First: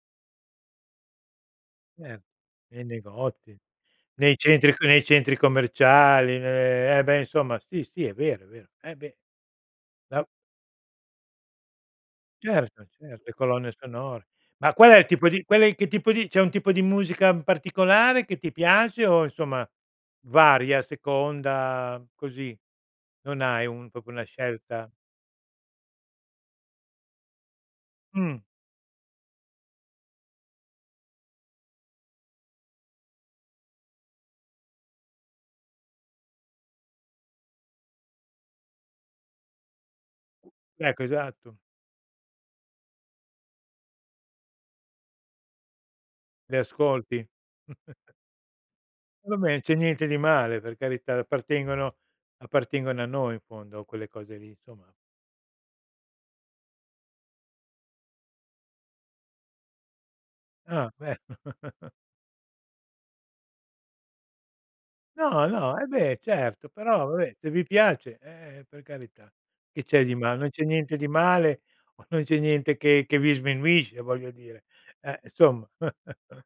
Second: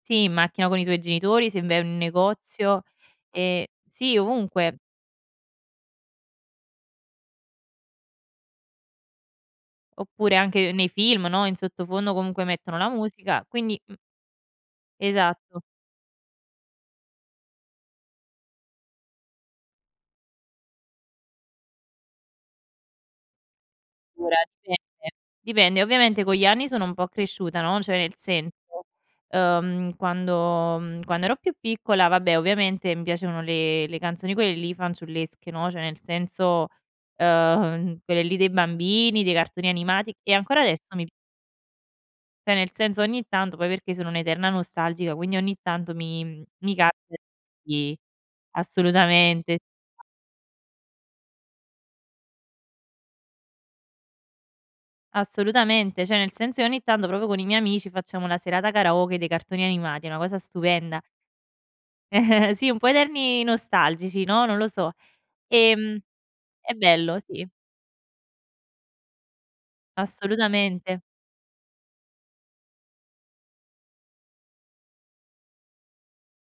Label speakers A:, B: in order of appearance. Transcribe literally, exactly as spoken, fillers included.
A: Sì, in macchina con i tuoi genitori, se vai in un
B: Eh.
A: negozio
B: Nei negozi,
A: e sì
B: nei centri
A: ovunque.
B: c nei centri commerciali, ne eh beh, insomma sì, sì è vero, è vero. Eh beh.. [unintelligible]
A: Oppure anche nei film, no, in sottofondo comunque mettono
B: Certo,
A: la
B: cert le
A: musica,
B: colonne
A: quindi, mh
B: sonore. Ma qual è il tipo di qual
A: esatto.
B: è che tipo di c'è un tipo di musica particolare che ti piace o insomma varia, a seconda così? Non hai un proprio una
A: Ora
B: scelta.
A: dipende, dipende, ovviamente con gli anni sono un po' cresciuta, no, cioè in
B: Mh.
A: senso, ehm, quando, mh, quando ero più piccola vabbè ovviamente mi piacevano le le canzoni quelle lì fanciullesche, no, cioè nel senso, eh ehm, quelle lì dei bambini, dei cartoni animati e ancora adesso
B: Ecco,
A: mi p
B: esatto.
A: c'è nel senso ogni tanto poi perché sono un'eterna nostalgica, quindi ogni tanto mi, mh,
B: Le
A: mi capita
B: ascolti.
A: di
B: Vabbè
A: assolutamente
B: non c'è niente di male, per carità, appartengono appartengono a noi in fondo quelle cose lì insomma.
A: Assolutamente, cioè nel senso che ogni tanto proprio con i miei amici facciamo una serata karaoke dei cartoni animati, è una cosa
B: Ah,
A: stupenda.
B: beh.
A: Sì, un po' eterni nostalgici, no, non lo so.
B: No, no, e
A: Ehm,
B: beh certo.
A: è
B: Però,
A: bello,
B: vabbè,
A: sì.
B: se vi piace, eh, per carità, che c'è di mal non c'è niente
A: Assolutamente.
B: di male o non c'è niente che che vi sminuisce voglio dire. Eh, insomma.